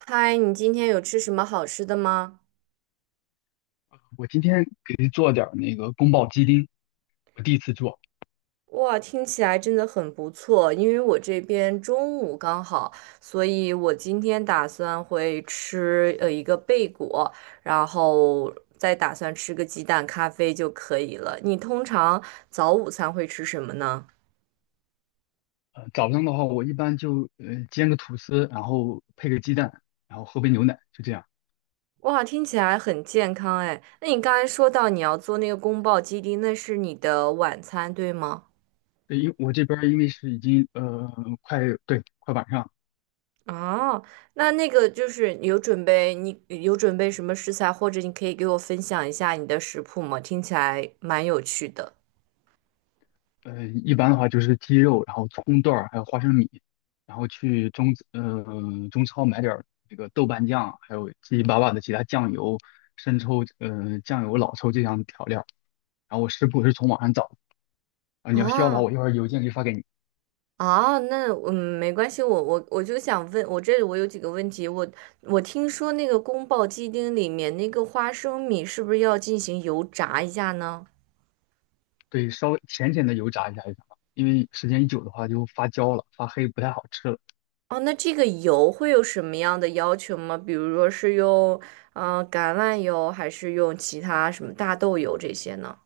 嗨，你今天有吃什么好吃的吗？我今天给做点儿那个宫保鸡丁，我第一次做。哇，听起来真的很不错，因为我这边中午刚好，所以我今天打算会吃一个贝果，然后再打算吃个鸡蛋咖啡就可以了。你通常早午餐会吃什么呢？早上的话，我一般就煎个吐司，然后配个鸡蛋，然后喝杯牛奶，就这样。哇，听起来很健康哎。那你刚才说到你要做那个宫保鸡丁，那是你的晚餐，对吗？因我这边儿因为是已经快晚上，哦，那那个就是有准备，你有准备什么食材，或者你可以给我分享一下你的食谱吗？听起来蛮有趣的。一般的话就是鸡肉，然后葱段儿，还有花生米，然后去中超买点儿那个豆瓣酱，还有七七八八的其他酱油、生抽、酱油、老抽这样的调料。然后我食谱是从网上找的啊，你要需要的啊话，我一会儿邮件可以发给你。啊，那嗯，没关系，我就想问，我这里我有几个问题，我我听说那个宫爆鸡丁里面那个花生米是不是要进行油炸一下呢？对，稍微浅浅的油炸一下就行了，因为时间一久的话就发焦了，发黑不太好吃了。哦，那这个油会有什么样的要求吗？比如说是用橄榄油，还是用其他什么大豆油这些呢？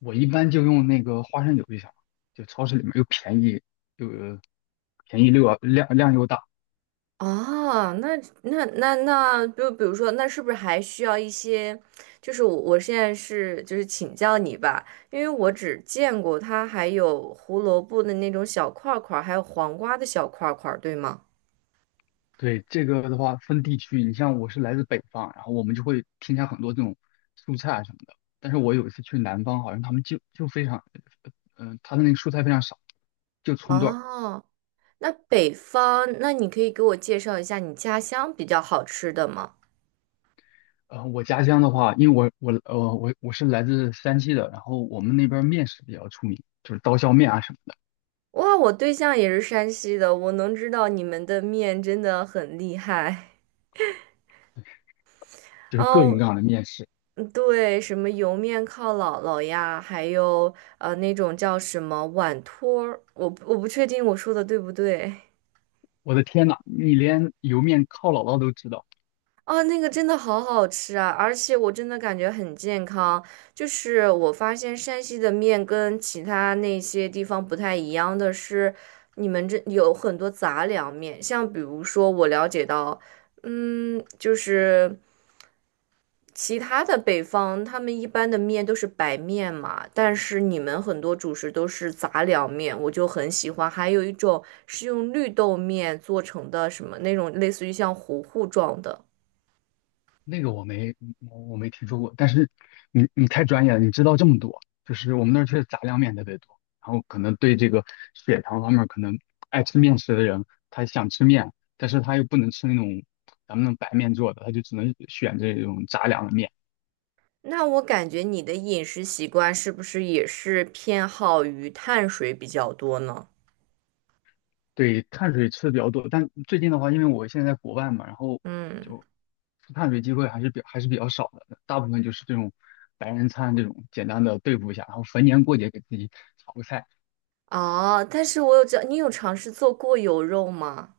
我一般就用那个花生油就行了，就超市里面又便宜又便宜又要量又大。哦，那，就比如说，那是不是还需要一些？就是我现在是就是请教你吧，因为我只见过它还有胡萝卜的那种小块儿块儿，还有黄瓜的小块儿块儿，对吗？对，这个的话分地区，你像我是来自北方，然后我们就会添加很多这种蔬菜啊什么的。但是我有一次去南方，好像他们就非常，他的那个蔬菜非常少，就葱段。哦，那北方，那你可以给我介绍一下你家乡比较好吃的吗？我家乡的话，因为我是来自山西的，然后我们那边儿面食比较出名，就是刀削面啊什么的，哇，我对象也是山西的，我能知道你们的面真的很厉害。就是各种哦，各样的面食。嗯对，什么油面靠姥姥呀，还有那种叫什么碗托儿，我不确定我说的对不对。我的天呐，你连油面靠姥姥都知道，哦，那个真的好好吃啊，而且我真的感觉很健康。就是我发现山西的面跟其他那些地方不太一样的是，你们这有很多杂粮面，像比如说我了解到，嗯，就是。其他的北方，他们一般的面都是白面嘛，但是你们很多主食都是杂粮面，我就很喜欢。还有一种是用绿豆面做成的，什么那种类似于像糊糊状的。那个我没听说过。但是你你太专业了，你知道这么多，就是我们那儿确实杂粮面特别多，然后可能对这个血糖方面可能爱吃面食的人，他想吃面，但是他又不能吃那种咱们那种白面做的，他就只能选这种杂粮的面。那我感觉你的饮食习惯是不是也是偏好于碳水比较多呢？对，碳水吃的比较多，但最近的话，因为我现在在国外嘛，然后嗯，就吃碳水机会还是比较少的，大部分就是这种白人餐这种简单的对付一下，然后逢年过节给自己炒个菜。哦，但是我有知道，你有尝试做过油肉吗？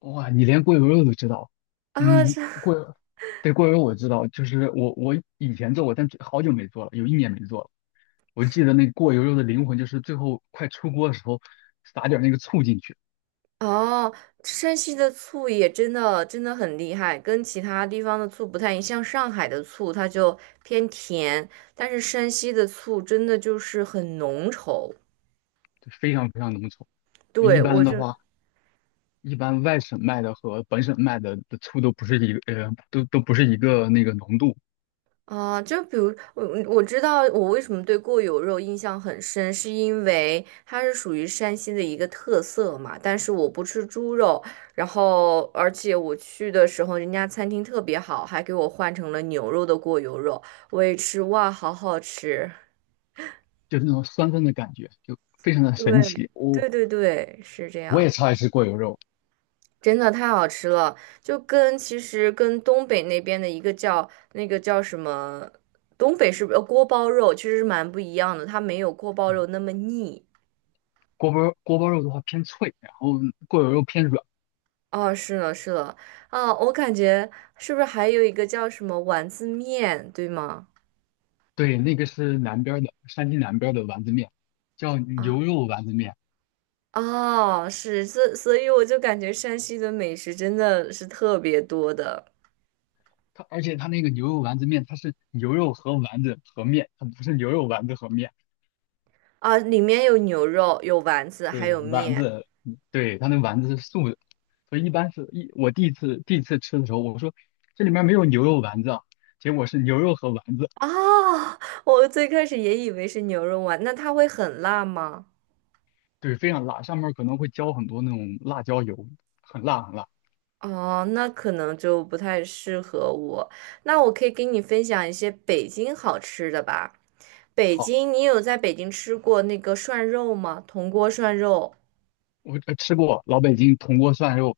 哇，你连过油肉都知道？啊，嗯，这。对，过油肉我知道，就是我以前做过，但好久没做了，有一年没做了。我记得那个过油肉的灵魂就是最后快出锅的时候撒点儿那个醋进去，哦，山西的醋也真的真的很厉害，跟其他地方的醋不太一样。像上海的醋，它就偏甜，但是山西的醋真的就是很浓稠。就非常非常浓稠。一对，般我的就。话，一般外省卖的和本省卖的的醋都不是一个，都不是一个那个浓度，啊，就比如我知道我为什么对过油肉印象很深，是因为它是属于山西的一个特色嘛。但是我不吃猪肉，然后而且我去的时候，人家餐厅特别好，还给我换成了牛肉的过油肉，我也吃，哇，好好吃。就是那种酸酸的感觉，就非常的神对，奇。对对对，是这我也样。超爱吃过油肉。真的太好吃了，就跟其实跟东北那边的一个叫那个叫什么，东北是不是锅包肉，其实是蛮不一样的，它没有锅包肉那么腻。锅包肉的话偏脆，然后过油肉偏软。哦，是了是了，啊，我感觉是不是还有一个叫什么丸子面，对吗？对，那个是南边儿的，山西南边儿的丸子面，叫啊，牛肉丸子面。哦，是，所以我就感觉山西的美食真的是特别多的。而且它那个牛肉丸子面，它是牛肉和丸子和面，它不是牛肉丸子和面。啊，里面有牛肉，有丸子，还对，有丸面。子，嗯对，它那丸子是素的，所以一般是一我第一次吃的时候，我说这里面没有牛肉丸子啊，结果是牛肉和丸子，啊，我最开始也以为是牛肉丸，那它会很辣吗？对，非常辣，上面可能会浇很多那种辣椒油，很辣很辣。哦，那可能就不太适合我。那我可以给你分享一些北京好吃的吧。北好，京，你有在北京吃过那个涮肉吗？铜锅涮肉，我吃过老北京铜锅涮肉，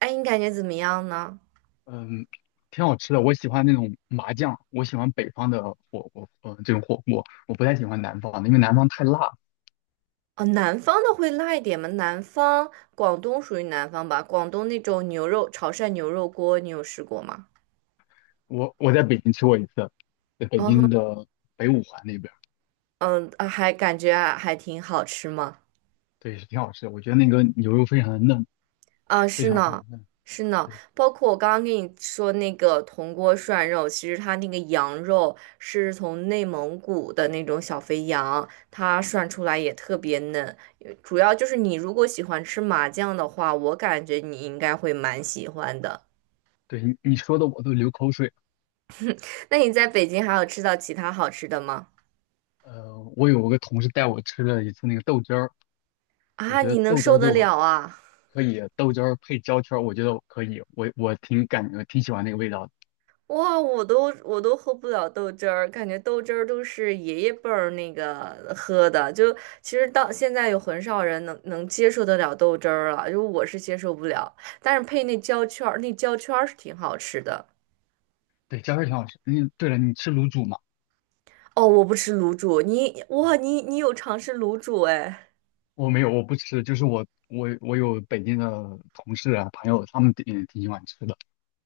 哎，你感觉怎么样呢？嗯，挺好吃的，我喜欢那种麻酱，我喜欢北方的火锅，嗯，这种火锅，我不太喜欢南方的，因为南方太辣。哦，南方的会辣一点吗？南方，广东属于南方吧？广东那种啊牛肉，潮汕牛肉锅，你有试过吗？我我在北京吃过一次，在北嗯京的北五环那边。嗯，啊还感觉啊还挺好吃吗？对，是挺好吃的。我觉得那个牛肉非常的嫩，啊，非是常非常呢，嫩。是呢，对，包括我刚刚跟你说那个铜锅涮肉，其实它那个羊肉是从内蒙古的那种小肥羊，它涮出来也特别嫩。主要就是你如果喜欢吃麻酱的话，我感觉你应该会蛮喜欢的。对你你说的我都流口水了。那你在北京还有吃到其他好吃的吗？我有个同事带我吃了一次那个豆汁儿，我啊，觉得你能豆汁受儿对得我了啊？可以，豆汁儿配焦圈儿，我觉得我可以，我挺感觉挺喜欢那个味道的。哇，我都喝不了豆汁儿，感觉豆汁儿都是爷爷辈儿那个喝的，就其实到现在有很少人能接受得了豆汁儿了，就我是接受不了，但是配那焦圈儿，那焦圈儿是挺好吃的。对，焦圈儿挺好吃。嗯，对了，你吃卤煮吗？哦，我不吃卤煮，你啊，哇，你你有尝试卤煮哎？我没有，我不吃，就是我有北京的同事啊朋友，他们挺喜欢吃的。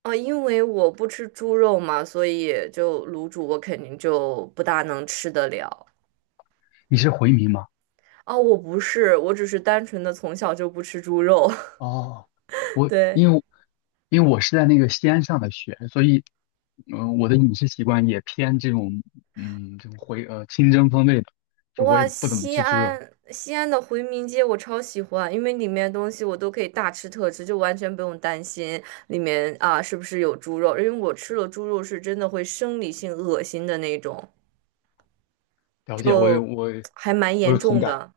哦，因为我不吃猪肉嘛，所以就卤煮我肯定就不大能吃得了。你是回民吗？哦，我不是，我只是单纯的从小就不吃猪肉，哦，我对。因为因为我是在那个西安上的学，所以，我的饮食习惯也偏这种，嗯，这种清蒸风味的，就我也哇，不怎么西吃猪肉。安西安的回民街我超喜欢，因为里面东西我都可以大吃特吃，就完全不用担心里面啊是不是有猪肉，因为我吃了猪肉是真的会生理性恶心的那种，了解，还蛮我严有同重感，的。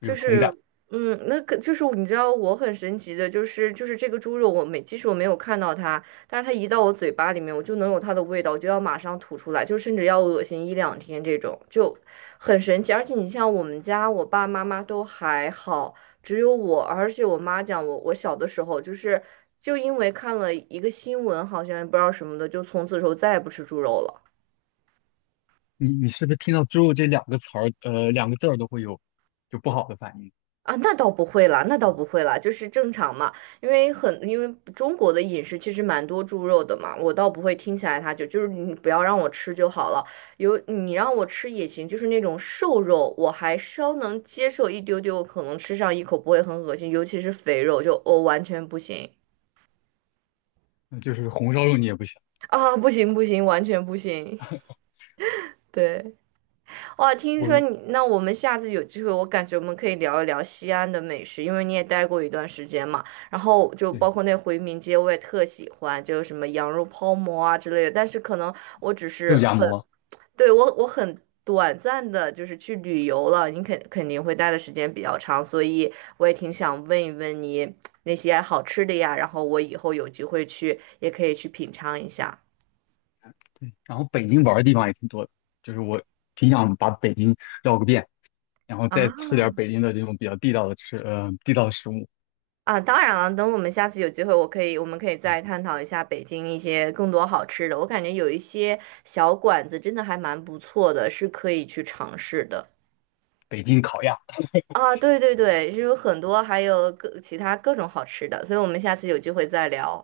我就有同是，感。嗯，那个就是你知道我很神奇的，就是这个猪肉，我没即使我没有看到它，但是它一到我嘴巴里面，我就能有它的味道，我就要马上吐出来，就甚至要恶心一两天这种，就很神奇。而且你像我们家，我爸妈妈都还好，只有我，而且我妈讲我，我小的时候就是就因为看了一个新闻，好像不知道什么的，就从此之后再也不吃猪肉了。你你是不是听到"猪肉"这两个词儿，两个字儿都会有就不好的反应啊，那倒不会啦，那倒啊？不会啦，就是正常嘛，因为中国的饮食其实蛮多猪肉的嘛，我倒不会听起来它就是你不要让我吃就好了，有你让我吃也行，就是那种瘦肉我还稍能接受一丢丢，可能吃上一口不会很恶心，尤其是肥肉就我、哦完全不行。那就是红烧肉你也不行，啊，不行不行，完全不行，对。哇，听说我你，那我们下次有机会，我感觉我们可以聊一聊西安的美食，因为你也待过一段时间嘛。然后就包对括那回民街，我也特喜欢，就是什么羊肉泡馍啊之类的。但是可能我只是肉夹很，馍，对，我我很短暂的，就是去旅游了，你肯定会待的时间比较长，所以我也挺想问一问你那些好吃的呀，然后我以后有机会去也可以去品尝一下。对，然后北京玩儿的地方也挺多的，就是我挺想把北京绕个遍。然后啊，再吃点儿北京的这种比较地道的地道的食物，啊，当然了，等我们下次有机会，我可以，我们可以再探讨一下北京一些更多好吃的。我感觉有一些小馆子真的还蛮不错的，是可以去尝试的。北京烤鸭。啊，对对对，是有很多，还有各其他各种好吃的，所以我们下次有机会再聊。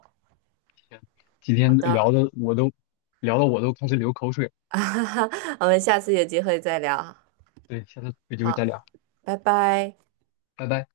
天今好天的，聊的我都聊的我都开始流口水，我们下次有机会再聊。对，下次有机会好，再聊，拜拜。拜拜。